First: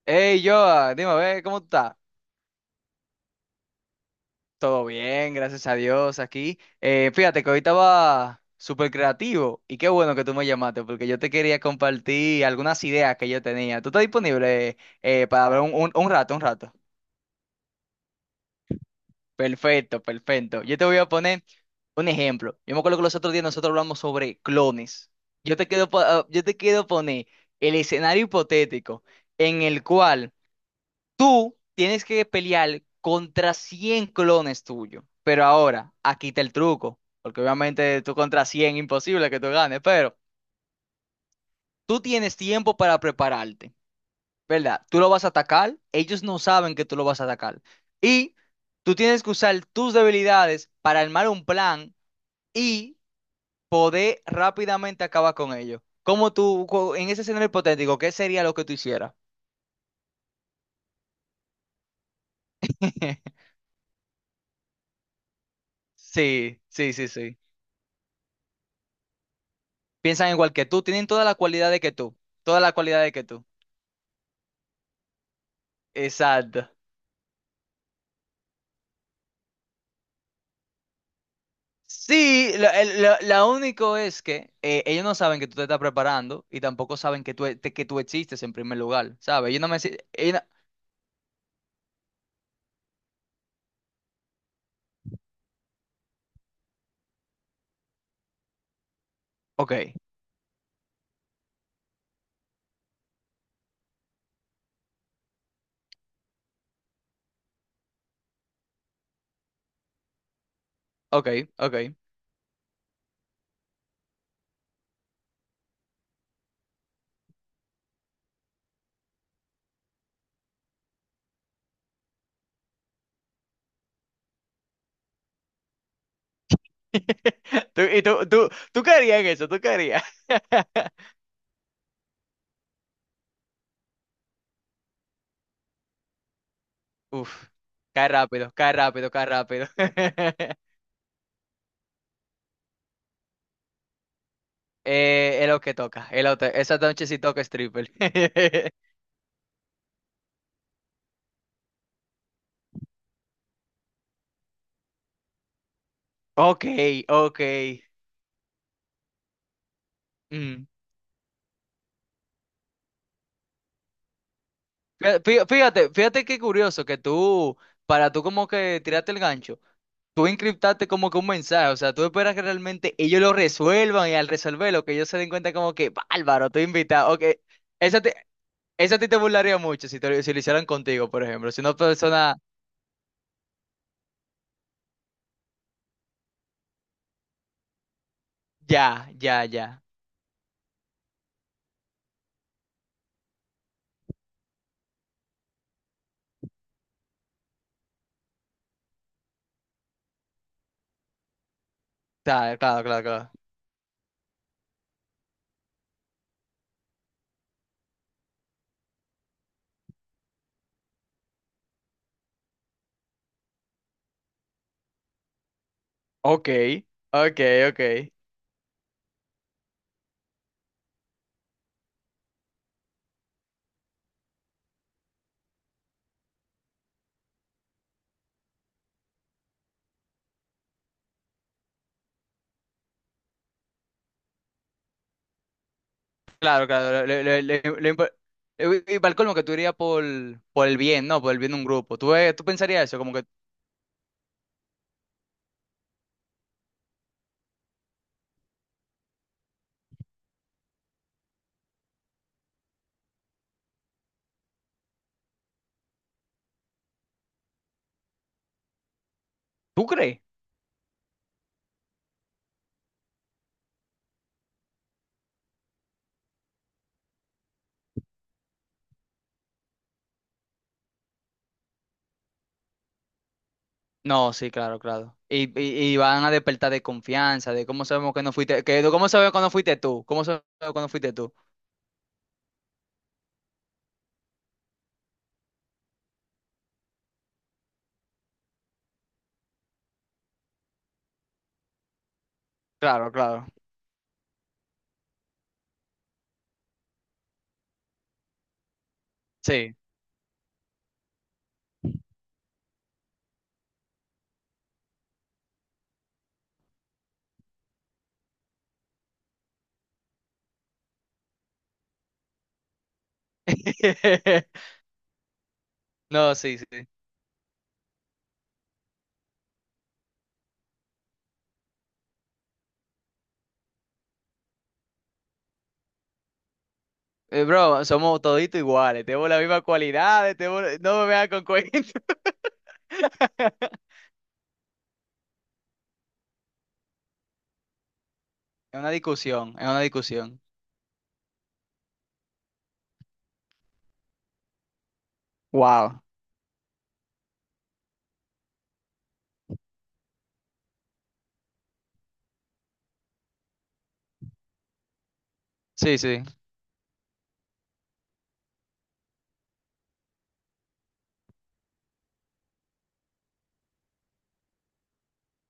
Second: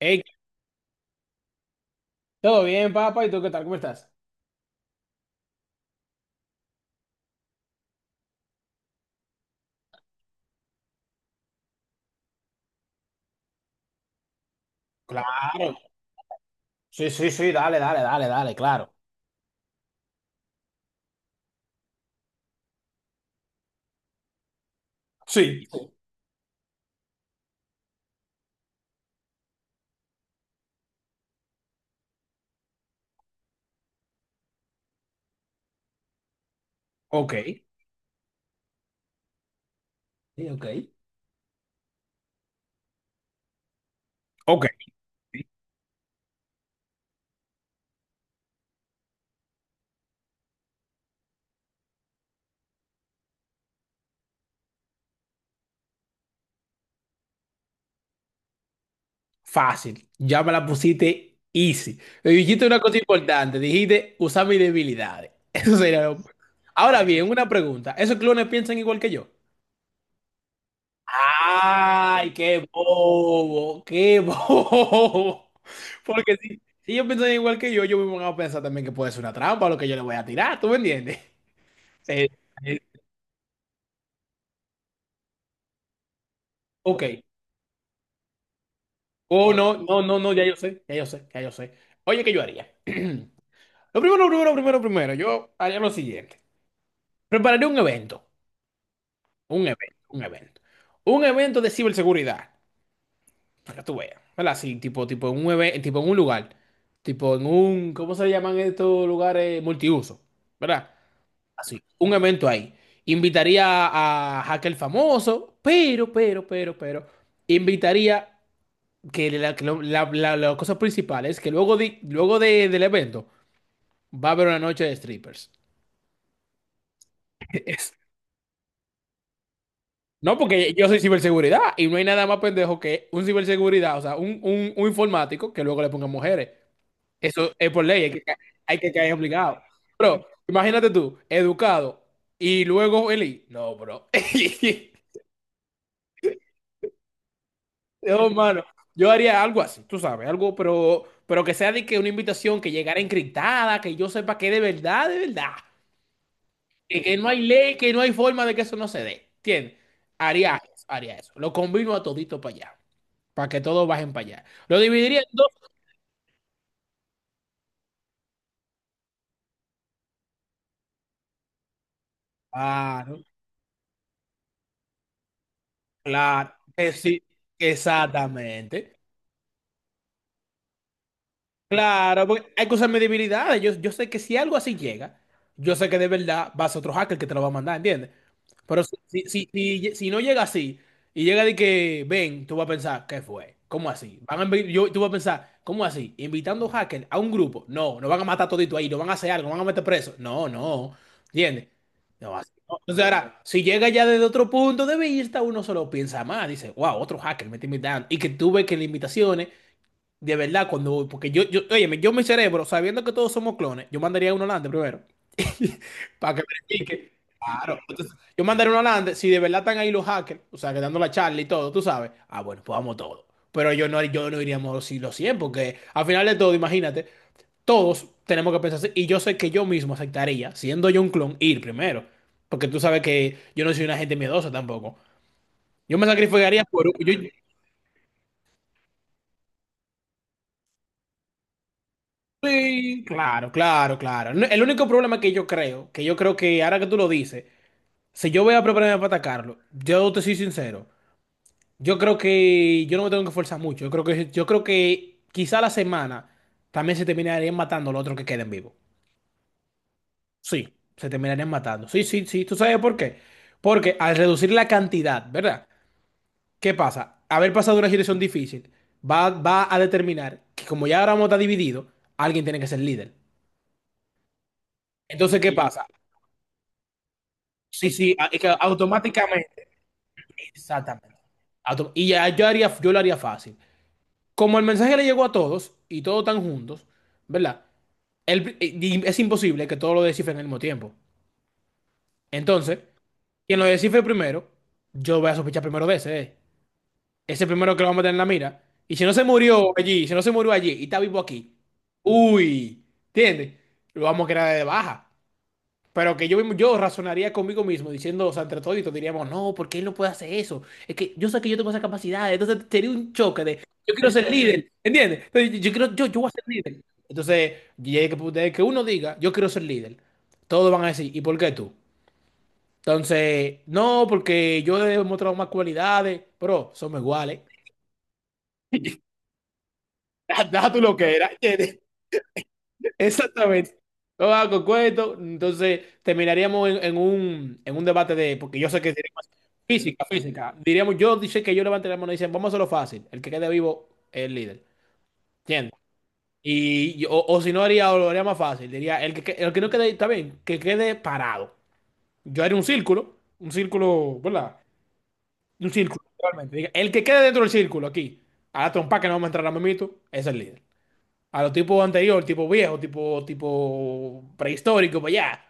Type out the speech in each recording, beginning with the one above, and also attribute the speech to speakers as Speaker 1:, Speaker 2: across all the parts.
Speaker 1: Hey,
Speaker 2: Hey, Joa, dime, a ver, ¿cómo tú estás?
Speaker 1: ¿todo bien, papá? ¿Y tú qué tal? ¿Cómo estás?
Speaker 2: Todo bien, gracias a Dios, aquí. Fíjate que hoy estaba súper creativo y qué bueno que tú me llamaste porque yo te quería compartir algunas ideas que yo tenía. ¿Tú estás disponible para
Speaker 1: Claro.
Speaker 2: hablar un rato, un rato,
Speaker 1: Sí, sí, sí, dale, dale, dale, dale, claro.
Speaker 2: Perfecto, perfecto. Yo te voy a poner un ejemplo. Yo me acuerdo que los otros días nosotros hablamos sobre clones. Yo
Speaker 1: Sí,
Speaker 2: te quiero, po- ah, yo te quiero poner el escenario hipotético en el cual. Tú tienes que pelear contra 100 clones tuyos. Pero ahora, aquí está el truco.
Speaker 1: ok.
Speaker 2: Porque obviamente tú contra 100, imposible que tú ganes. Pero
Speaker 1: Sí, ok.
Speaker 2: tú tienes tiempo para prepararte,
Speaker 1: Ok.
Speaker 2: ¿verdad? Tú lo vas a atacar. Ellos no saben que tú lo vas a atacar. Y tú tienes que usar tus debilidades para armar un plan y poder rápidamente acabar con ellos. Como tú, en ese escenario hipotético, ¿qué sería lo que tú hicieras?
Speaker 1: Fácil. Ya me la pusiste easy. Me dijiste una cosa importante. Dijiste usar mis debilidades. Eso sería lo.
Speaker 2: Sí, sí,
Speaker 1: Ahora
Speaker 2: sí,
Speaker 1: bien,
Speaker 2: sí.
Speaker 1: una pregunta. ¿Esos clones piensan igual que yo?
Speaker 2: Piensan igual que tú, tienen toda la cualidad de que tú,
Speaker 1: ¡Ay,
Speaker 2: toda
Speaker 1: qué
Speaker 2: la cualidad de que tú.
Speaker 1: bobo! ¡Qué bobo! Porque si,
Speaker 2: Exacto.
Speaker 1: si ellos piensan igual que yo me voy a pensar también que puede ser una trampa lo que yo le voy a tirar. ¿Tú me entiendes? Eh,
Speaker 2: Sí, lo,
Speaker 1: eh,
Speaker 2: el- lo- la único es que ellos no saben que tú te estás preparando y tampoco
Speaker 1: ok.
Speaker 2: saben que tú, que tú existes en primer lugar, ¿sabes?
Speaker 1: Oh,
Speaker 2: Ellos no
Speaker 1: no,
Speaker 2: me... si-
Speaker 1: no, no, no,
Speaker 2: ellos no-
Speaker 1: ya yo sé, ya yo sé, ya yo sé. Oye, ¿qué yo haría? Lo primero, lo primero, lo primero, primero, yo haría lo siguiente. Prepararé un evento, un
Speaker 2: Ok,
Speaker 1: evento, un evento. Un evento de ciberseguridad, para que tú veas, ¿verdad? Así, tipo, tipo en un lugar, tipo en un, ¿cómo se llaman estos lugares? Multiuso, ¿verdad?
Speaker 2: ok,
Speaker 1: Así,
Speaker 2: ok.
Speaker 1: un evento ahí. Invitaría a hacker famoso, pero, invitaría que la, que lo- la- la- la cosa principal es que luego del evento va a haber una noche de strippers. Es-
Speaker 2: Y tú caerías en eso, tú caerías.
Speaker 1: No, porque yo soy ciberseguridad y no hay nada más pendejo que un ciberseguridad, o sea, un informático que luego le ponga mujeres.
Speaker 2: Uf,
Speaker 1: Eso es por ley,
Speaker 2: cae rápido, cae
Speaker 1: hay que
Speaker 2: rápido,
Speaker 1: caer
Speaker 2: cae
Speaker 1: obligado.
Speaker 2: rápido.
Speaker 1: Pero imagínate tú, educado y luego Eli. No, bro.
Speaker 2: Es lo que toca, esa noche sí toca stripper.
Speaker 1: No, mano. Yo haría algo así, tú sabes, algo, pero que sea de que una invitación que llegara encriptada, que yo sepa que de verdad, de verdad.
Speaker 2: Ok,
Speaker 1: Que no hay
Speaker 2: ok.
Speaker 1: ley, que no hay forma de que eso no se dé. ¿Entiendes? Haría
Speaker 2: Mm.
Speaker 1: eso, haría eso. Lo combino a todito para allá, para que todos bajen para allá. Lo dividiría en
Speaker 2: Fíjate, fí-
Speaker 1: dos.
Speaker 2: fíjate fíjate qué curioso que tú, para tú como que tiraste el gancho, tú encriptaste como que un mensaje, o sea, tú esperas que realmente
Speaker 1: Claro,
Speaker 2: ellos lo resuelvan y al resolverlo, que ellos se den cuenta como que, bárbaro,
Speaker 1: claro,
Speaker 2: estoy
Speaker 1: que
Speaker 2: invitado,
Speaker 1: sí,
Speaker 2: ok, esa, te- esa
Speaker 1: exactamente.
Speaker 2: a ti te burlaría mucho si lo hicieran contigo, por ejemplo, si una
Speaker 1: Claro,
Speaker 2: persona,
Speaker 1: porque hay que usar mis debilidades. Yo sé que si algo así llega, yo sé que de verdad va a ser otro hacker que te lo va a mandar, ¿entiendes? Pero si,
Speaker 2: ya,
Speaker 1: si,
Speaker 2: ya,
Speaker 1: si,
Speaker 2: ya,
Speaker 1: si- si no llega así y llega de que ven, tú vas a pensar, ¿qué fue? ¿Cómo así? Van a invi- yo, Tú vas a pensar, ¿cómo así? Invitando hackers a un grupo. No, no van a matar todito ahí, no van a hacer algo, no van a meter preso. No, no. ¿Entiendes? No, así
Speaker 2: claro,
Speaker 1: no.
Speaker 2: claro, claro,
Speaker 1: Entonces
Speaker 2: claro,
Speaker 1: ahora, si llega ya desde otro punto de vista, uno solo piensa más, dice, wow, otro hacker me está invitando. Y que tú ves que las invitaciones, de verdad, cuando, porque óyeme, yo mi cerebro, sabiendo que todos somos clones, yo mandaría uno adelante primero. Para que
Speaker 2: ok,
Speaker 1: verifique.
Speaker 2: ok,
Speaker 1: Claro.
Speaker 2: ok,
Speaker 1: Entonces, yo mandaré una Holanda. Si de verdad están ahí los hackers, o sea, que dando la charla y todo, tú sabes. Ah, bueno, pues vamos todos. Pero yo no, iríamos si los 100, porque al final de todo, imagínate, todos tenemos que pensar así. Y yo sé que yo mismo aceptaría, siendo yo un clon, ir primero. Porque tú sabes que yo no soy una gente miedosa tampoco. Yo me sacrificaría
Speaker 2: claro,
Speaker 1: por,
Speaker 2: claro,
Speaker 1: yo,
Speaker 2: y para el colmo que tú irías por el bien, ¿no? Por el bien de un grupo, ¿tú pensarías eso,
Speaker 1: sí,
Speaker 2: como que.
Speaker 1: claro, claro, claro. No. El único problema que yo creo, que yo creo que ahora que tú lo dices, si yo voy a prepararme para atacarlo, yo te soy sincero. Yo creo que yo no me tengo que esforzar mucho. Yo creo que quizá la semana también se terminarían matando los otros que queden vivos.
Speaker 2: ¿Tú crees?
Speaker 1: Sí, se terminarían matando. Sí, sí, sí. ¿Tú sabes por qué? Porque al reducir la cantidad, ¿verdad? ¿Qué pasa? Haber pasado una situación difícil va a determinar que, como ya ahora vamos a estar divididos, alguien tiene que ser líder.
Speaker 2: No, sí, claro, claro.
Speaker 1: Entonces, ¿qué, sí,
Speaker 2: Y,
Speaker 1: pasa?
Speaker 2: y, y van a despertar de confianza, de cómo
Speaker 1: Sí,
Speaker 2: sabemos
Speaker 1: sí,
Speaker 2: que no
Speaker 1: es que
Speaker 2: fuiste, que cómo sabemos que no
Speaker 1: automáticamente.
Speaker 2: fuiste tú, cómo sabemos que no fuiste
Speaker 1: Exactamente.
Speaker 2: tú.
Speaker 1: Y ya yo lo haría fácil, como el mensaje le llegó a todos y todos están juntos, ¿verdad? Y es imposible que todos lo descifren al mismo tiempo. Entonces,
Speaker 2: Claro, claro.
Speaker 1: quien lo descifre primero, yo voy a sospechar primero de ese. Ese primero que lo vamos a tener en la mira. Y si no se murió
Speaker 2: Sí.
Speaker 1: allí, si no se murió allí y está vivo aquí, uy, ¿entiendes? Lo vamos a quedar de baja. Pero que yo, yo razonaría conmigo mismo diciendo, o sea, entre toditos diríamos, no, ¿por qué él no puede hacer eso? Es que yo sé que yo tengo esa capacidad, entonces sería un choque de, yo quiero ser líder, ¿entiendes? Entonces, yo voy a
Speaker 2: No,
Speaker 1: ser
Speaker 2: sí,
Speaker 1: líder.
Speaker 2: sí.
Speaker 1: Entonces, y es que, desde que uno diga, yo quiero ser líder, todos van a decir, ¿y por qué tú? Entonces, no, porque yo he demostrado más cualidades, pero somos iguales.
Speaker 2: Bro, somos toditos iguales, tenemos las mismas cualidades,
Speaker 1: Da,
Speaker 2: tenemos,
Speaker 1: da tú lo
Speaker 2: no me
Speaker 1: que
Speaker 2: veas
Speaker 1: era.
Speaker 2: con cuentos.
Speaker 1: Exactamente. No va con cuento. Entonces, terminaríamos en un debate de. Porque yo
Speaker 2: Es
Speaker 1: sé
Speaker 2: una
Speaker 1: que sería más
Speaker 2: discusión, es una
Speaker 1: física,
Speaker 2: discusión.
Speaker 1: física. Diríamos, yo dice que yo levanté la mano y dicen, vamos a hacerlo fácil. El que quede vivo es el líder. ¿Entiendes?
Speaker 2: Wow.
Speaker 1: O si no haría, o lo haría más fácil. Diría, el que no quede, está bien, que quede parado. Yo haría un círculo. Un círculo, ¿verdad? Un
Speaker 2: Sí,
Speaker 1: círculo,
Speaker 2: sí.
Speaker 1: realmente. Diga, el que quede dentro del círculo aquí, a la trompa que no vamos a entrar a mamito, es el líder. A los tipos anteriores, tipo viejo, tipo, tipo prehistórico, pues ya.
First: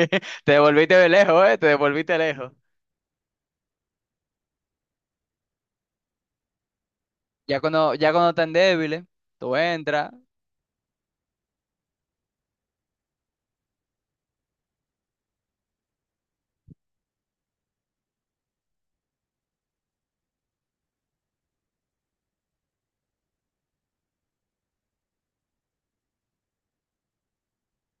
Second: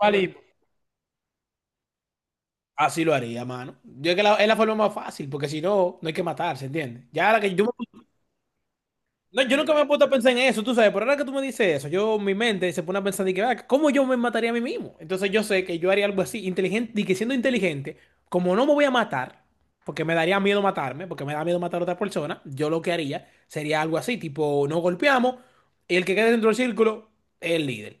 Speaker 1: Vale,
Speaker 2: Te devolviste de lejos, ¿eh? Te devolviste lejos.
Speaker 1: así lo haría, mano. Yo creo que es la forma más fácil, porque si no, no hay que matarse, ¿entiendes? Ya ahora que
Speaker 2: Ya
Speaker 1: yo,
Speaker 2: cuando, ya cuando están débiles,
Speaker 1: no, yo
Speaker 2: tú
Speaker 1: nunca me he puesto a
Speaker 2: entras.
Speaker 1: pensar en eso, tú sabes, pero ahora que tú me dices eso, yo, mi mente se pone a pensar de que, ah, ¿cómo yo me mataría a mí mismo? Entonces yo sé que yo haría algo así, inteligente, y que siendo inteligente, como no me voy a matar, porque me daría miedo matarme, porque me da miedo matar a otra persona, yo lo que haría sería algo así, tipo, no golpeamos, y el que quede dentro del círculo es el líder.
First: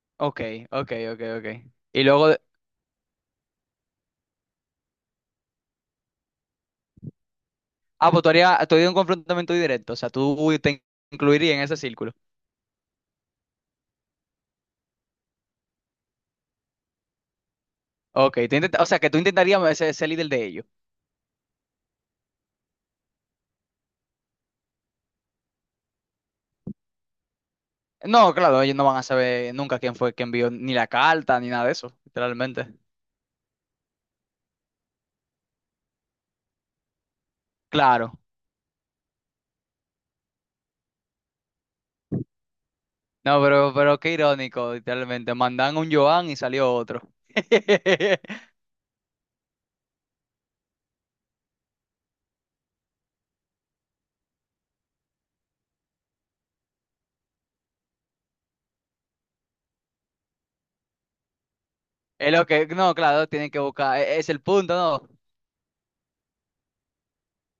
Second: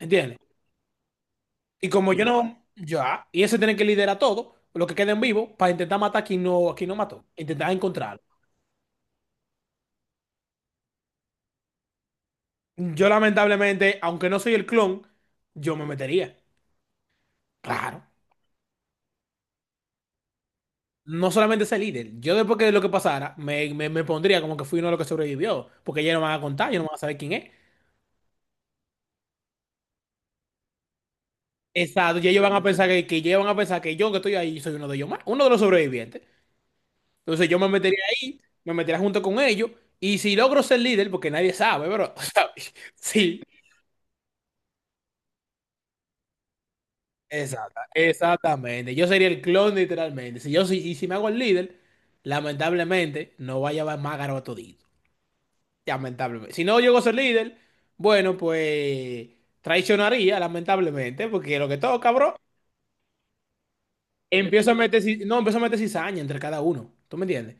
Speaker 1: ¿Entiendes?
Speaker 2: Ok, ok, ok, ok.
Speaker 1: Y
Speaker 2: Y
Speaker 1: como yo
Speaker 2: luego,
Speaker 1: no, ya, y ese tiene que liderar todo, lo que queda en vivo, para intentar matar a quien no mató, intentar
Speaker 2: ah,
Speaker 1: encontrarlo.
Speaker 2: pues tú harías, un confrontamiento directo, o sea, tú te incluirías en ese círculo.
Speaker 1: Yo lamentablemente, aunque no soy el clon, yo me metería. Claro.
Speaker 2: Ok, o sea, que tú intentarías ser líder de ellos.
Speaker 1: No solamente ese líder, yo después que lo que pasara, me pondría como que fui uno de los que sobrevivió, porque ya no van a contar, ya no van a saber quién es.
Speaker 2: No, claro, ellos no van a saber nunca quién fue quien envió ni la carta, ni nada de eso,
Speaker 1: Exacto, y ellos van a
Speaker 2: literalmente.
Speaker 1: pensar que, ellos van a pensar que yo que estoy ahí soy uno de ellos más, uno de los sobrevivientes. Entonces yo me metería
Speaker 2: Claro.
Speaker 1: ahí, me metería junto con ellos, y si logro ser líder, porque nadie sabe, bro, ¿sabes? Sí.
Speaker 2: No, pero qué irónico, literalmente. Mandan un Joan y salió otro.
Speaker 1: Exactamente. Yo sería el clon literalmente. Si yo soy, y si me hago el líder, lamentablemente no va a llevar más garoto todito. Lamentablemente. Si no llego a ser líder, bueno, pues traicionaría, lamentablemente, porque lo que todo, cabrón,
Speaker 2: No, claro, tienen que buscar, es el
Speaker 1: empiezo a
Speaker 2: punto,
Speaker 1: meter,
Speaker 2: ¿no?
Speaker 1: no, empiezo a meter cizaña entre cada uno. ¿Tú me entiendes?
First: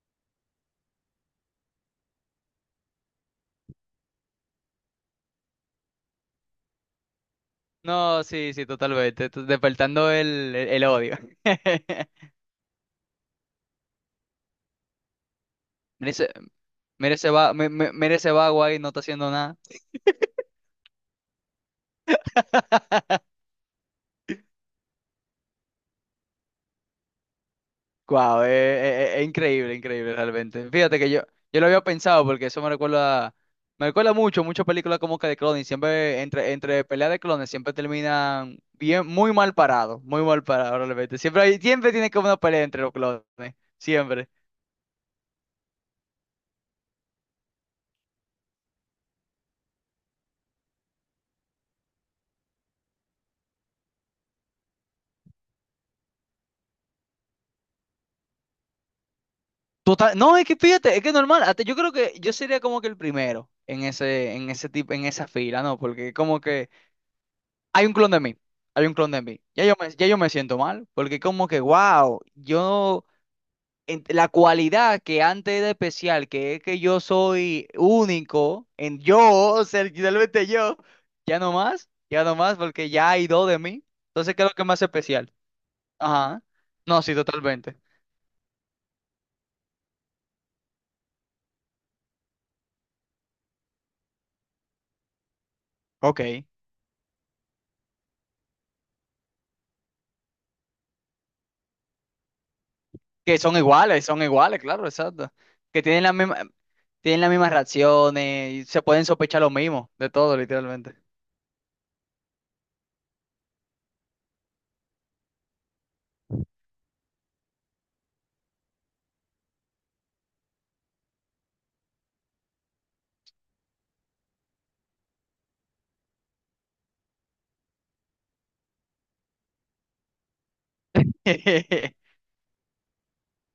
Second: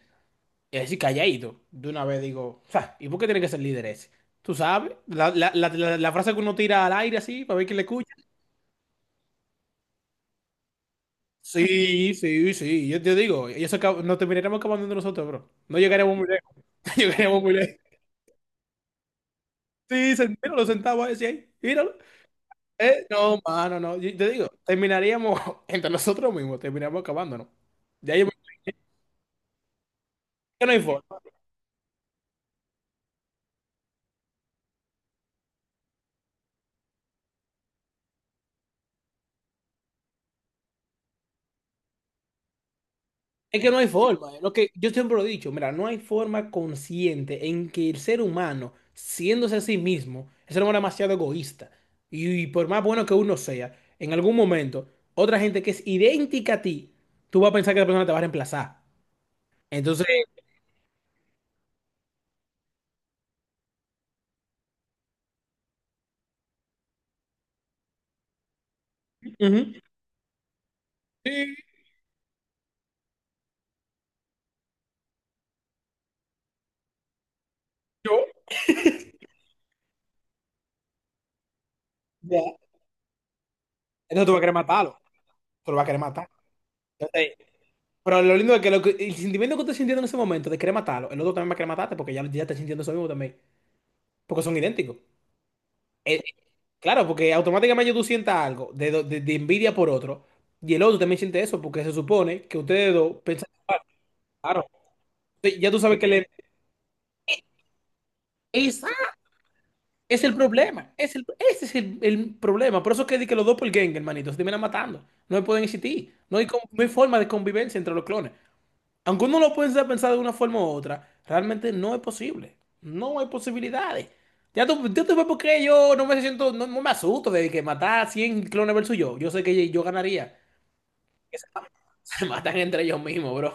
Speaker 1: Y así calladito. De una vez digo, "Fa, ¿y por qué tiene que ser líder ese? Tú sabes, la frase que uno tira al aire así, para ver quién le escucha".
Speaker 2: No, sí, sí, totalmente, despertando el odio.
Speaker 1: Sí, sí, sí. Yo te digo, y eso nos terminaremos acabando entre nosotros, bro. No
Speaker 2: Mira
Speaker 1: llegaríamos muy
Speaker 2: ese,
Speaker 1: lejos. No
Speaker 2: mira ese
Speaker 1: llegaremos muy
Speaker 2: va, mi-
Speaker 1: lejos.
Speaker 2: mi- mira ese vago ahí, no está haciendo nada.
Speaker 1: Sí, míralo sentado ahí, sí, ahí, míralo. No, mano, no. Yo te digo, terminaríamos entre nosotros mismos, terminaríamos acabándonos. Ya yo,
Speaker 2: Guau, es increíble, increíble
Speaker 1: que
Speaker 2: realmente.
Speaker 1: no hay
Speaker 2: Fíjate
Speaker 1: forma.
Speaker 2: que yo lo había pensado porque eso me recuerda mucho, muchas películas como que de clones, siempre entre peleas de clones siempre terminan bien, muy mal parados realmente. Siempre tiene como una pelea entre los clones,
Speaker 1: Es que no hay
Speaker 2: siempre.
Speaker 1: forma. Lo que yo siempre lo he dicho, mira, no hay forma consciente en que el ser humano, siéndose a sí mismo, el ser humano es demasiado egoísta. Y por más bueno que uno sea, en algún momento, otra gente que es idéntica a ti, tú vas a pensar que la persona te va a reemplazar. Entonces,
Speaker 2: Total, no, es que fíjate, es que es normal, hasta yo creo que yo sería como que el primero en ese tipo, en esa fila, ¿no? Porque como que hay un clon de mí, hay un clon de mí. Ya yo
Speaker 1: ujú,
Speaker 2: me, ya yo me siento mal, porque como
Speaker 1: sí,
Speaker 2: que, wow, yo, la cualidad que antes era especial, que es que yo soy
Speaker 1: yo.
Speaker 2: único en yo, ser literalmente yo, ya no
Speaker 1: Ya.
Speaker 2: más, porque ya hay dos de mí.
Speaker 1: Entonces tú
Speaker 2: Entonces,
Speaker 1: vas a
Speaker 2: ¿qué es
Speaker 1: querer
Speaker 2: lo que me hace
Speaker 1: matarlo.
Speaker 2: especial?
Speaker 1: Tú lo vas a querer matar.
Speaker 2: Ajá. No, sí,
Speaker 1: Entonces,
Speaker 2: totalmente.
Speaker 1: pero lo lindo es que, el sentimiento que tú estás sintiendo en ese momento de querer matarlo, el otro también va a querer matarte porque ya, ya está sintiendo eso mismo también. Porque son idénticos. Eh,
Speaker 2: Ok.
Speaker 1: claro, porque automáticamente tú sientas algo de, de envidia por otro, y el otro también siente eso, porque se supone que ustedes dos
Speaker 2: Que
Speaker 1: piensan igual.
Speaker 2: son iguales,
Speaker 1: Claro.
Speaker 2: claro, exacto.
Speaker 1: Entonces, ya tú
Speaker 2: Que
Speaker 1: sabes
Speaker 2: tienen
Speaker 1: que
Speaker 2: la
Speaker 1: le.
Speaker 2: misma, tienen las mismas reacciones, y se
Speaker 1: Esa
Speaker 2: pueden sospechar lo mismo, de
Speaker 1: es el
Speaker 2: todo,
Speaker 1: problema,
Speaker 2: literalmente.
Speaker 1: ese es el problema. Por eso es que di que los dos por doppelgangers, hermanito, se terminan matando. No pueden existir, no hay, no hay forma de convivencia entre los clones. Aunque uno lo pueda pensar de una forma u otra, realmente no es posible. No hay posibilidades. Ya tú ves por qué yo no me siento, no, no me asusto de que matar 100 clones versus yo. Yo sé que yo ganaría. Que Se se matan entre ellos mismos, bro.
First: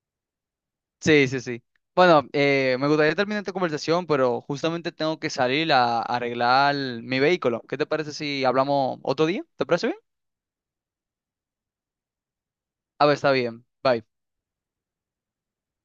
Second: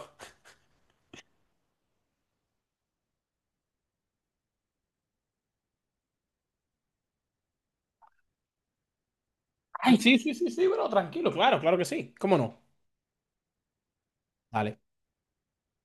Speaker 2: Sí, sí, sí. Bueno, me gustaría terminar esta conversación, pero justamente tengo que salir a arreglar mi vehículo. ¿Qué te parece si hablamos otro día? ¿Te parece
Speaker 1: Ay,
Speaker 2: bien?
Speaker 1: sí, sí, sí, sí, bro, tranquilo, claro, claro que sí. ¿Cómo no?
Speaker 2: A ver, está bien. Bye.
Speaker 1: Dale.